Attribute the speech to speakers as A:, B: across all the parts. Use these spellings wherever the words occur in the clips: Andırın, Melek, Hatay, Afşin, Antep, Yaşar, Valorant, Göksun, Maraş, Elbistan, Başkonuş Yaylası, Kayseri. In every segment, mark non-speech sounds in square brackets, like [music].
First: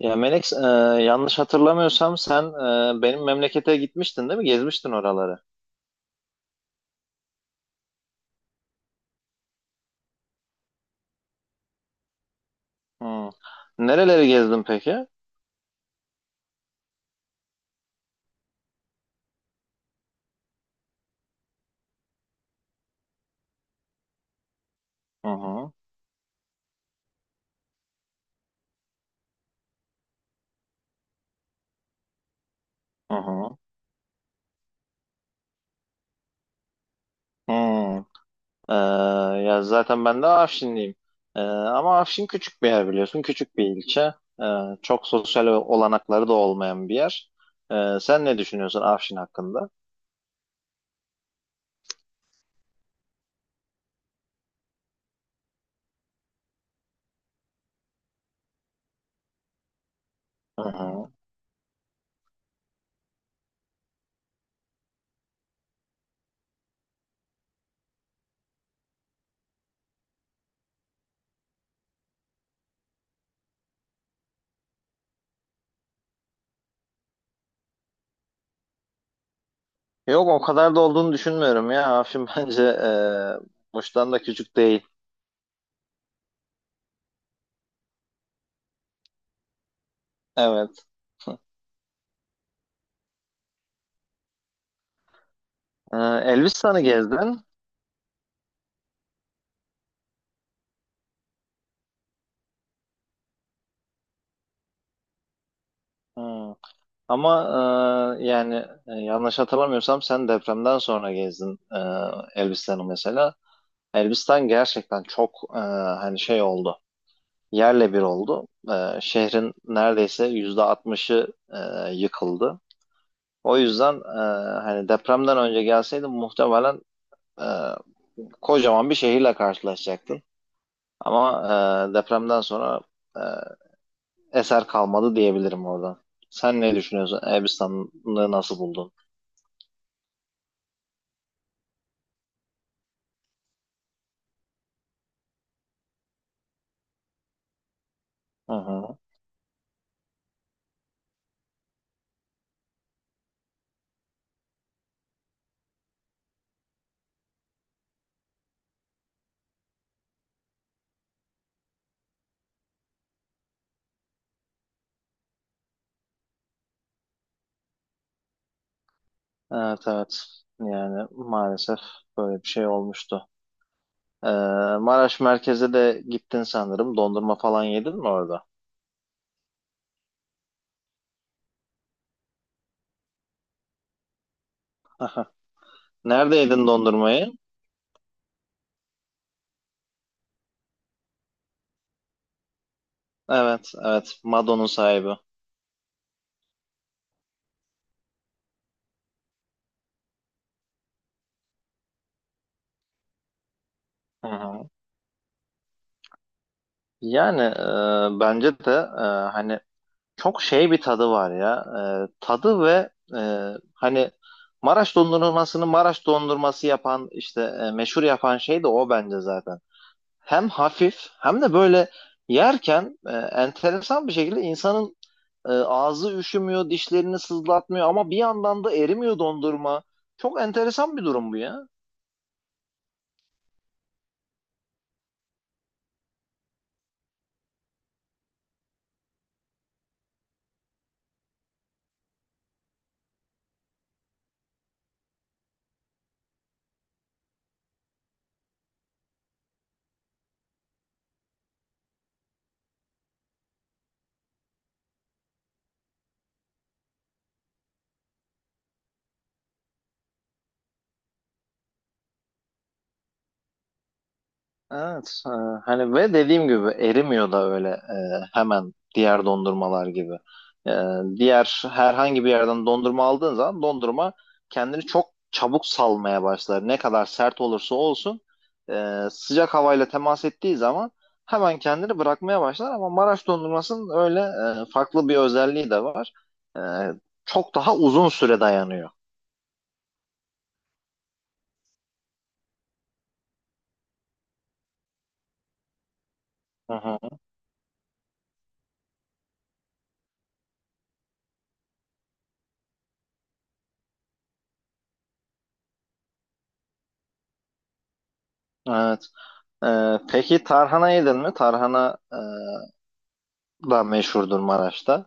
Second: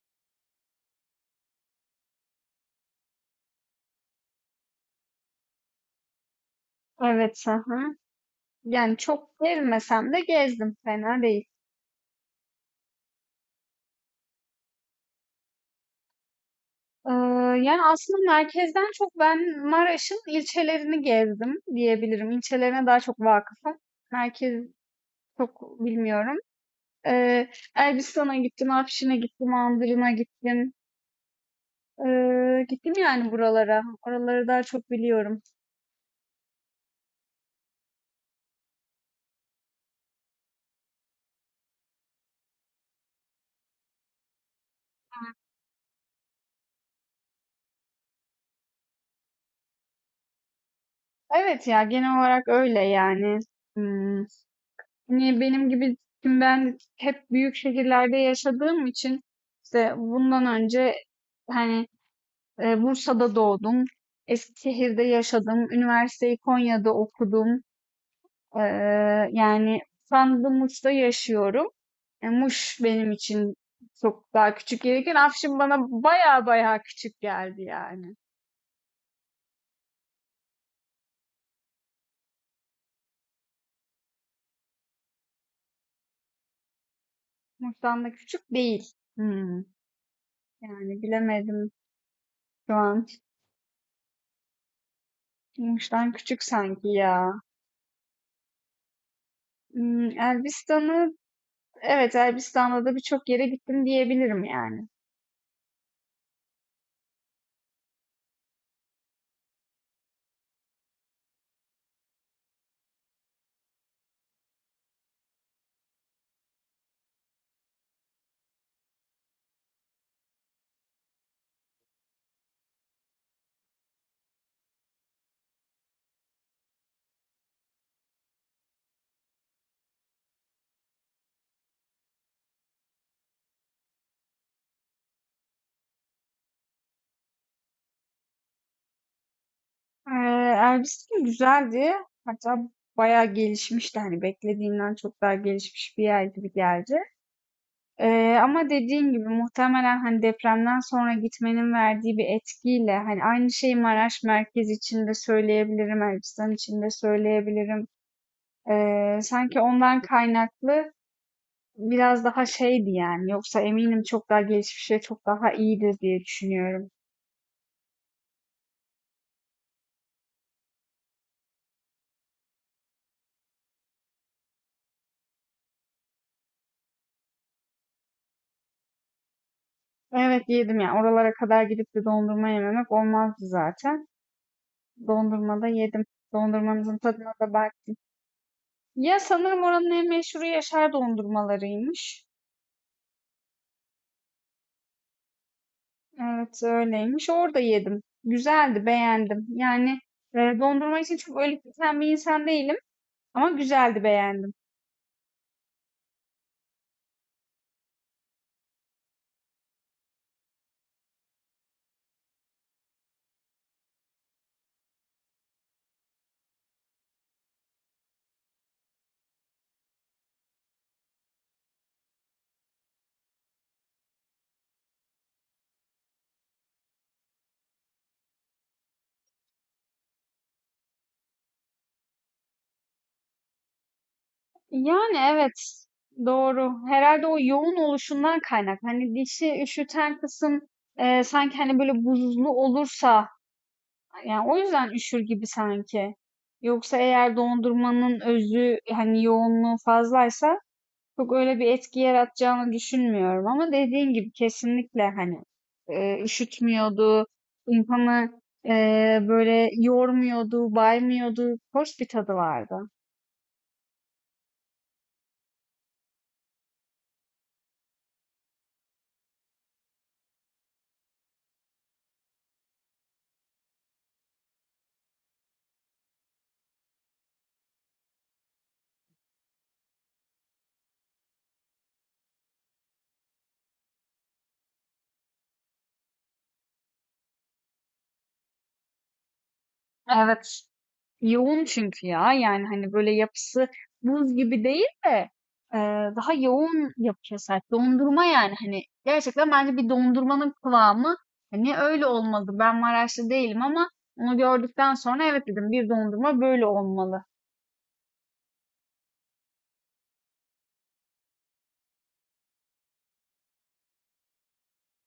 A: Ya Melek, yanlış hatırlamıyorsam sen benim memlekete gitmiştin değil mi? Gezmiştin oraları.
B: Evet, hı hı. Yani çok gezmesem de gezdim, fena değil.
A: Hı. Nereleri gezdin peki?
B: Ee, Yani aslında merkezden çok ben Maraş'ın ilçelerini gezdim diyebilirim. İlçelerine daha çok vakıfım. Merkez
A: Hı hı,
B: çok bilmiyorum. Ee, Elbistan'a gittim, Afşin'e gittim, Andırın'a gittim. Gittim
A: hı
B: yani
A: hı,
B: buralara. Oraları daha çok biliyorum.
A: hı. E, Ya zaten ben de Afşinliyim. Ama Afşin küçük bir yer biliyorsun, küçük bir ilçe. E, Çok sosyal olanakları da olmayan bir yer. Sen ne düşünüyorsun Afşin hakkında?
B: Evet ya genel olarak öyle yani. Hmm. Hani benim gibi, şimdi ben hep büyük şehirlerde yaşadığım için, işte bundan
A: Hı
B: önce
A: hı.
B: hani, Bursa'da doğdum, Eskişehir'de yaşadım, üniversiteyi Konya'da okudum. Yani şu anda Muş'ta yaşıyorum. Muş benim için çok daha küçük gelirken Afşin bana baya baya küçük geldi yani.
A: Yok o kadar da olduğunu düşünmüyorum ya. Afşin [laughs] bence Muş'tan da küçük değil.
B: Muş'tan da küçük değil. Hmm,
A: Evet.
B: Yani bilemedim şu an. Muş'tan küçük
A: Elbistan'ı
B: sanki ya.
A: gezdin.
B: Elbistan'ı. Evet, Elbistan'da da birçok yere gittim diyebilirim yani.
A: Hı. Ama yani yanlış hatırlamıyorsam sen depremden sonra gezdin Elbistan'ı mesela. Elbistan gerçekten çok hani şey oldu. Yerle bir oldu. Şehrin neredeyse %60'ı yıkıldı. O yüzden hani depremden önce gelseydin muhtemelen e, kocaman bir şehirle karşılaşacaktın. Ama depremden sonra eser kalmadı diyebilirim oradan. Sen ne düşünüyorsun? Elbistan'ı nasıl buldun?
B: Ee, Elbistan güzeldi. Hatta bayağı gelişmişti. Hani beklediğimden çok daha gelişmiş bir yer gibi geldi.
A: Hı
B: Ama
A: hı.
B: dediğin gibi muhtemelen hani depremden sonra gitmenin verdiği bir etkiyle, hani aynı şeyi Maraş merkez için de söyleyebilirim, Elbistan için de söyleyebilirim. Sanki ondan kaynaklı biraz daha şeydi yani. Yoksa eminim çok daha gelişmiş ve çok daha iyidir diye düşünüyorum.
A: Evet, evet. Yani maalesef böyle bir şey olmuştu. Ee, Maraş merkeze de gittin sanırım. Dondurma falan yedin mi orada?
B: Evet yedim ya. Oralara kadar gidip de dondurma yememek olmazdı zaten.
A: [laughs]
B: Dondurma da yedim.
A: Nerede yedin
B: Dondurmanızın
A: dondurmayı?
B: tadına da baktım. Ya sanırım oranın en meşhuru Yaşar dondurmalarıymış.
A: Evet, evet. Mado'nun sahibi.
B: Evet öyleymiş. Orada yedim. Güzeldi, beğendim. Yani dondurma için çok öyle biten bir insan değilim, ama güzeldi,
A: Hı
B: beğendim.
A: hı. Yani bence de hani çok şey bir tadı var ya. Tadı ve hani Maraş dondurmasını Maraş dondurması yapan işte meşhur yapan şey de o bence zaten. Hem hafif hem de böyle yerken enteresan bir şekilde insanın ağzı üşümüyor, dişlerini sızlatmıyor ama bir yandan da erimiyor dondurma. Çok enteresan bir durum bu ya.
B: Yani evet, doğru. Herhalde o yoğun oluşundan kaynak. Hani dişi üşüten kısım, sanki hani böyle buzlu olursa, yani o yüzden üşür gibi sanki. Yoksa eğer dondurmanın özü, hani yoğunluğu fazlaysa, çok öyle bir etki yaratacağını düşünmüyorum. Ama dediğin gibi kesinlikle hani, üşütmüyordu, insanı e, böyle yormuyordu, baymıyordu, hoş bir tadı vardı.
A: Evet, hani ve dediğim gibi erimiyor da öyle hemen diğer dondurmalar gibi. E, Diğer herhangi bir yerden dondurma aldığın zaman dondurma kendini çok çabuk salmaya başlar. Ne kadar sert olursa olsun sıcak havayla temas ettiği zaman hemen kendini bırakmaya başlar. Ama Maraş dondurmasının öyle farklı bir özelliği de var. E, Çok daha uzun süre dayanıyor.
B: Evet. Yoğun çünkü ya. Yani hani böyle yapısı buz gibi değil de, e, daha
A: Hı
B: yoğun
A: hı,
B: yapıya sahip. Dondurma yani, hani gerçekten bence bir dondurmanın kıvamı hani öyle olmalı. Ben Maraşlı değilim ama onu gördükten sonra evet dedim, bir dondurma böyle olmalı.
A: evet. Peki tarhana yedin mi? Tarhana da meşhurdur Maraş'ta.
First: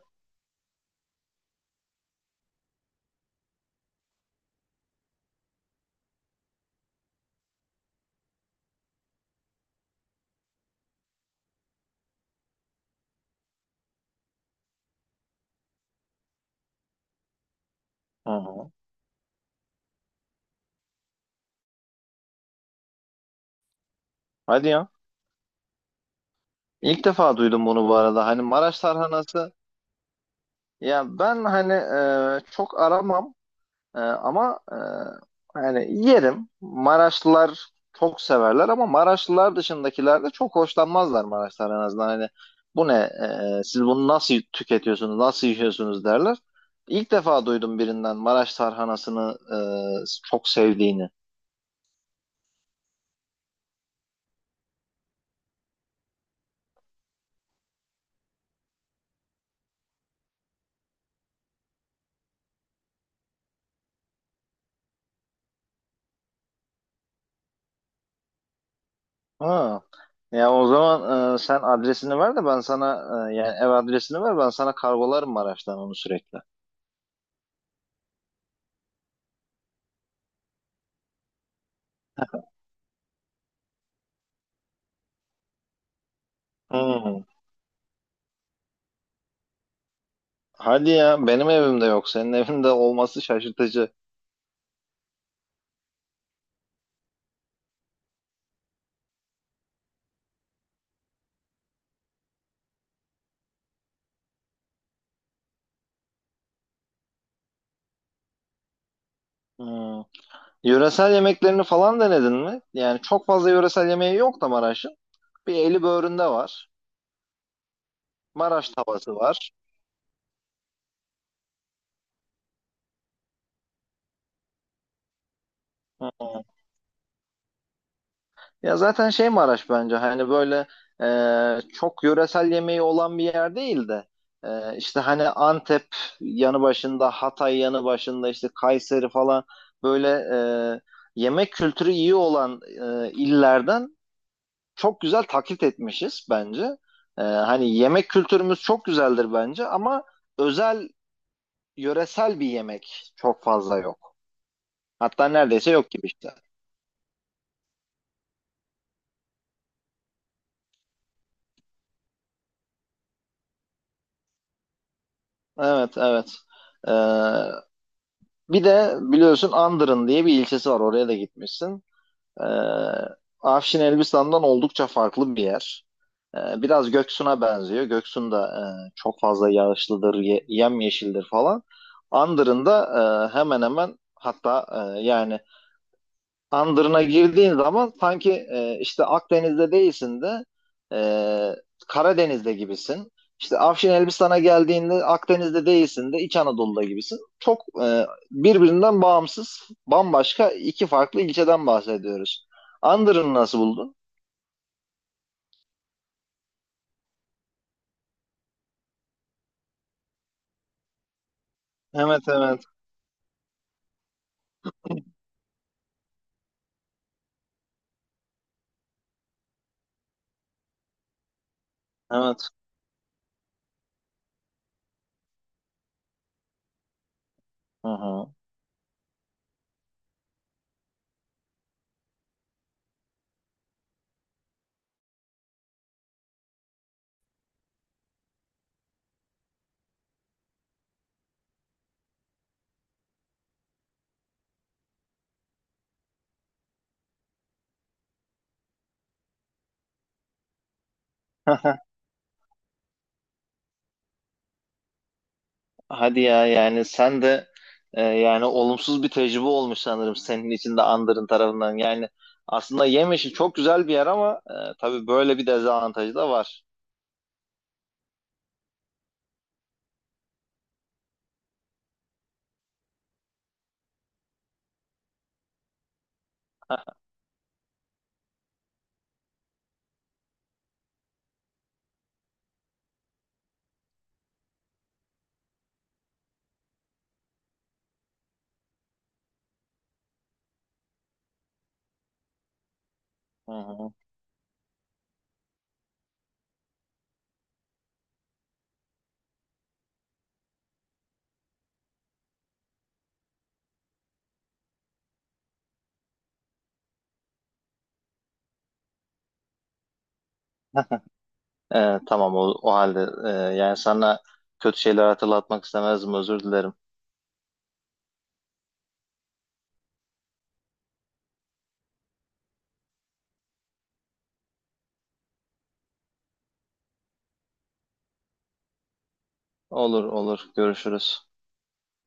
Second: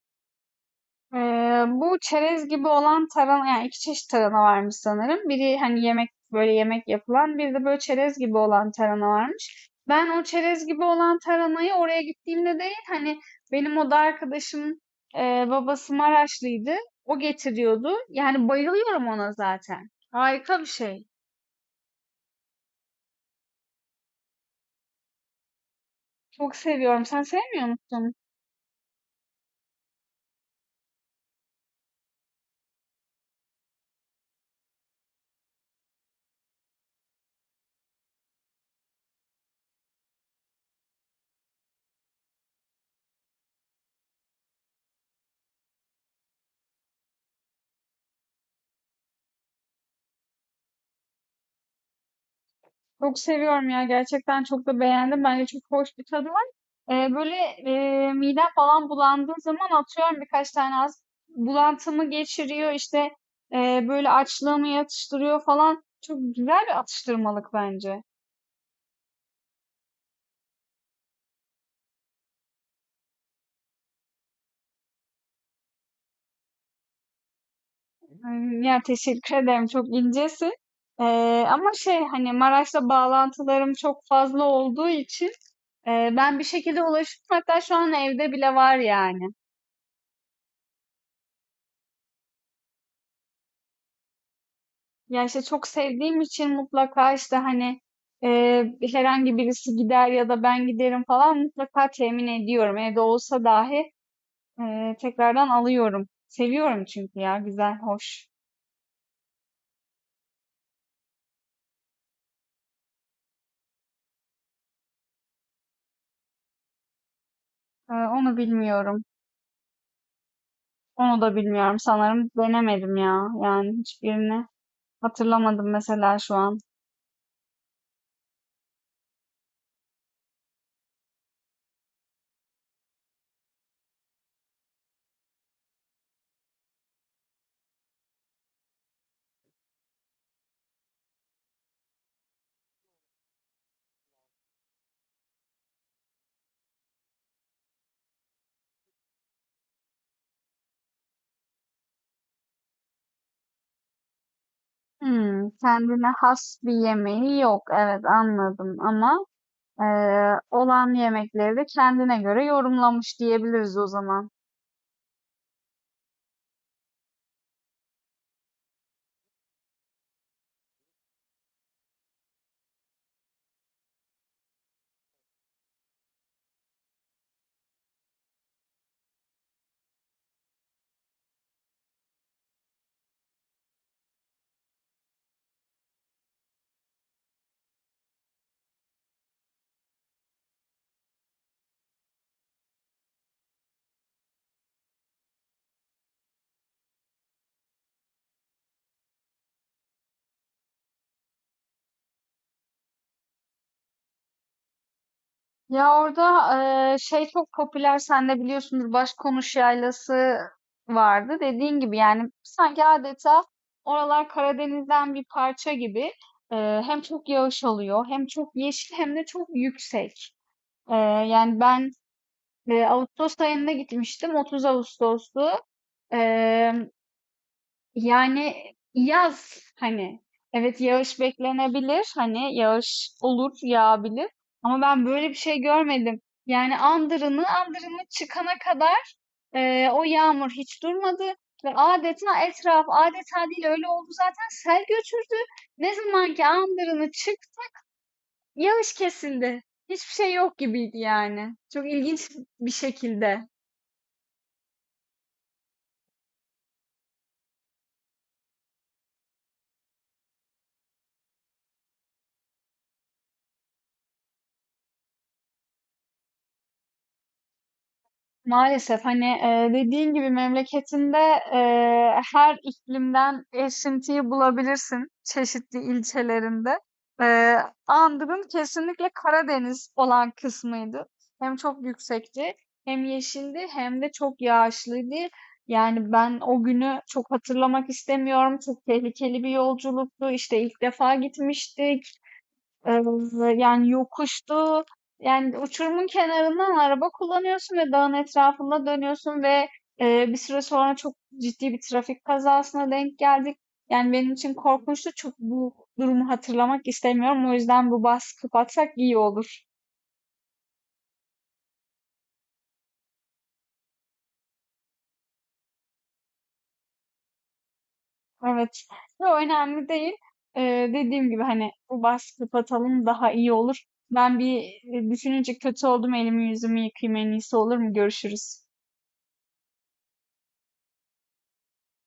B: Bu çerez gibi olan tarhana, yani iki çeşit tarhana varmış sanırım. Biri hani yemek, böyle yemek yapılan, bir de böyle çerez gibi olan tarhana varmış. Ben o çerez gibi olan tarhanayı oraya gittiğimde değil, hani benim oda arkadaşım, babası Maraşlıydı. O getiriyordu.
A: Hı
B: Yani
A: hı.
B: bayılıyorum ona zaten. Harika bir şey.
A: Hadi ya.
B: Çok seviyorum.
A: İlk
B: Sen
A: defa duydum
B: sevmiyor
A: bunu bu
B: musun?
A: arada. Hani Maraş tarhanası, ya ben hani çok aramam. Ama hani yerim. Maraşlılar çok severler ama Maraşlılar dışındakiler de çok hoşlanmazlar Maraş tarhanasından. Hani bu ne? Siz bunu nasıl tüketiyorsunuz? Nasıl yiyorsunuz derler. İlk defa duydum birinden Maraş tarhanasını çok sevdiğini.
B: Çok seviyorum ya. Gerçekten çok da beğendim. Bence çok hoş bir tadı var. Böyle midem falan bulandığı zaman atıyorum birkaç tane, az bulantımı geçiriyor işte, böyle açlığımı yatıştırıyor falan. Çok güzel bir atıştırmalık bence.
A: Ha. Ya o zaman sen adresini ver de ben sana yani ev adresini ver, ben sana kargolarım Maraş'tan onu sürekli.
B: Ya teşekkür ederim. Çok incesin. Ama şey, hani Maraş'la bağlantılarım çok fazla olduğu için, e, ben bir şekilde
A: Hmm.
B: ulaşıyorum. Hatta şu an evde bile var yani.
A: Hadi ya, benim evimde yok, senin evinde olması şaşırtıcı.
B: Ya işte, çok sevdiğim için mutlaka, işte, hani, herhangi birisi gider ya da ben giderim falan, mutlaka temin ediyorum. Evde olsa dahi, tekrardan alıyorum. Seviyorum çünkü ya, güzel, hoş.
A: Hmm. Yöresel yemeklerini falan denedin mi? Yani çok fazla yöresel yemeği yok da Maraş'ın. Bir eli böğründe var.
B: Onu
A: Maraş
B: bilmiyorum.
A: tavası var.
B: Onu da bilmiyorum sanırım. Denemedim ya. Yani hiçbirini hatırlamadım mesela şu
A: Hmm.
B: an.
A: Ya zaten şey, Maraş bence hani böyle çok yöresel yemeği olan bir yer değil de işte hani Antep yanı başında, Hatay yanı başında, işte Kayseri falan, böyle e, yemek kültürü iyi olan illerden çok güzel taklit etmişiz bence. Hani yemek kültürümüz çok güzeldir bence ama özel yöresel bir yemek çok fazla yok. Hatta neredeyse yok gibi
B: Kendine
A: işte.
B: has bir yemeği yok. Evet, anladım, ama olan yemekleri de kendine göre yorumlamış diyebiliriz o zaman.
A: Evet, evet. Ee, Bir de biliyorsun Andırın diye bir ilçesi var. Oraya da gitmişsin. Ee, Afşin Elbistan'dan oldukça farklı bir yer. Biraz Göksun'a benziyor. Göksun da çok fazla yağışlıdır, yemyeşildir falan. Andırın da hemen hemen, hatta yani Andırına girdiğin zaman sanki işte Akdeniz'de değilsin de e, Karadeniz'de gibisin. İşte Afşin Elbistan'a geldiğinde Akdeniz'de değilsin de İç Anadolu'da gibisin. Çok birbirinden bağımsız, bambaşka iki farklı ilçeden bahsediyoruz. Andırını nasıl buldun?
B: Ya orada şey, çok popüler, sen de biliyorsunuz, Başkonuş Yaylası vardı. Dediğin gibi
A: Evet,
B: yani,
A: evet,
B: sanki adeta oralar Karadeniz'den bir parça gibi. Hem çok yağış oluyor, hem çok yeşil, hem de çok yüksek. Eee, Yani ben
A: evet.
B: Ağustos ayında gitmiştim, 30 Ağustos'tu.
A: Hı hı.
B: Yani yaz, hani evet yağış beklenebilir, hani yağış olur, yağabilir, ama ben böyle bir şey görmedim. Yani Andırını çıkana kadar o yağmur hiç durmadı ve adeta etraf, adeta değil, öyle oldu zaten, sel götürdü. Ne zaman ki Andırını çık, yağış kesildi. Hiçbir şey yok gibiydi yani.
A: [laughs]
B: Çok ilginç bir şekilde.
A: Hadi ya, yani sen de yani olumsuz bir tecrübe olmuş sanırım senin için de Andır'ın tarafından. Yani aslında yem işi çok güzel bir yer ama tabii böyle bir dezavantajı da var.
B: Maalesef, hani, dediğin gibi memleketinde, her iklimden esintiyi bulabilirsin çeşitli ilçelerinde.
A: [laughs]
B: Eee, Andığım kesinlikle Karadeniz olan kısmıydı. Hem çok yüksekti, hem yeşildi, hem de çok yağışlıydı. Yani ben o günü çok hatırlamak istemiyorum. Çok tehlikeli bir yolculuktu. İşte ilk defa gitmiştik.
A: Hı
B: Yani
A: hı.
B: yokuştu. Yani uçurumun kenarından araba kullanıyorsun ve dağın etrafında dönüyorsun ve bir süre sonra çok ciddi bir trafik kazasına denk geldik. Yani benim için korkunçtu. Çok bu durumu hatırlamak istemiyorum. O yüzden bu bahsi kapatsak iyi olur.
A: Tamam, o halde yani sana kötü şeyler hatırlatmak istemezdim, özür dilerim.
B: Evet. Yo, önemli değil. Dediğim gibi, hani bu bahsi kapatalım daha iyi olur. Ben bir, düşününce kötü oldum. Elimi yüzümü yıkayayım en iyisi, olur mu? Görüşürüz.
A: Olur, olur, görüşürüz.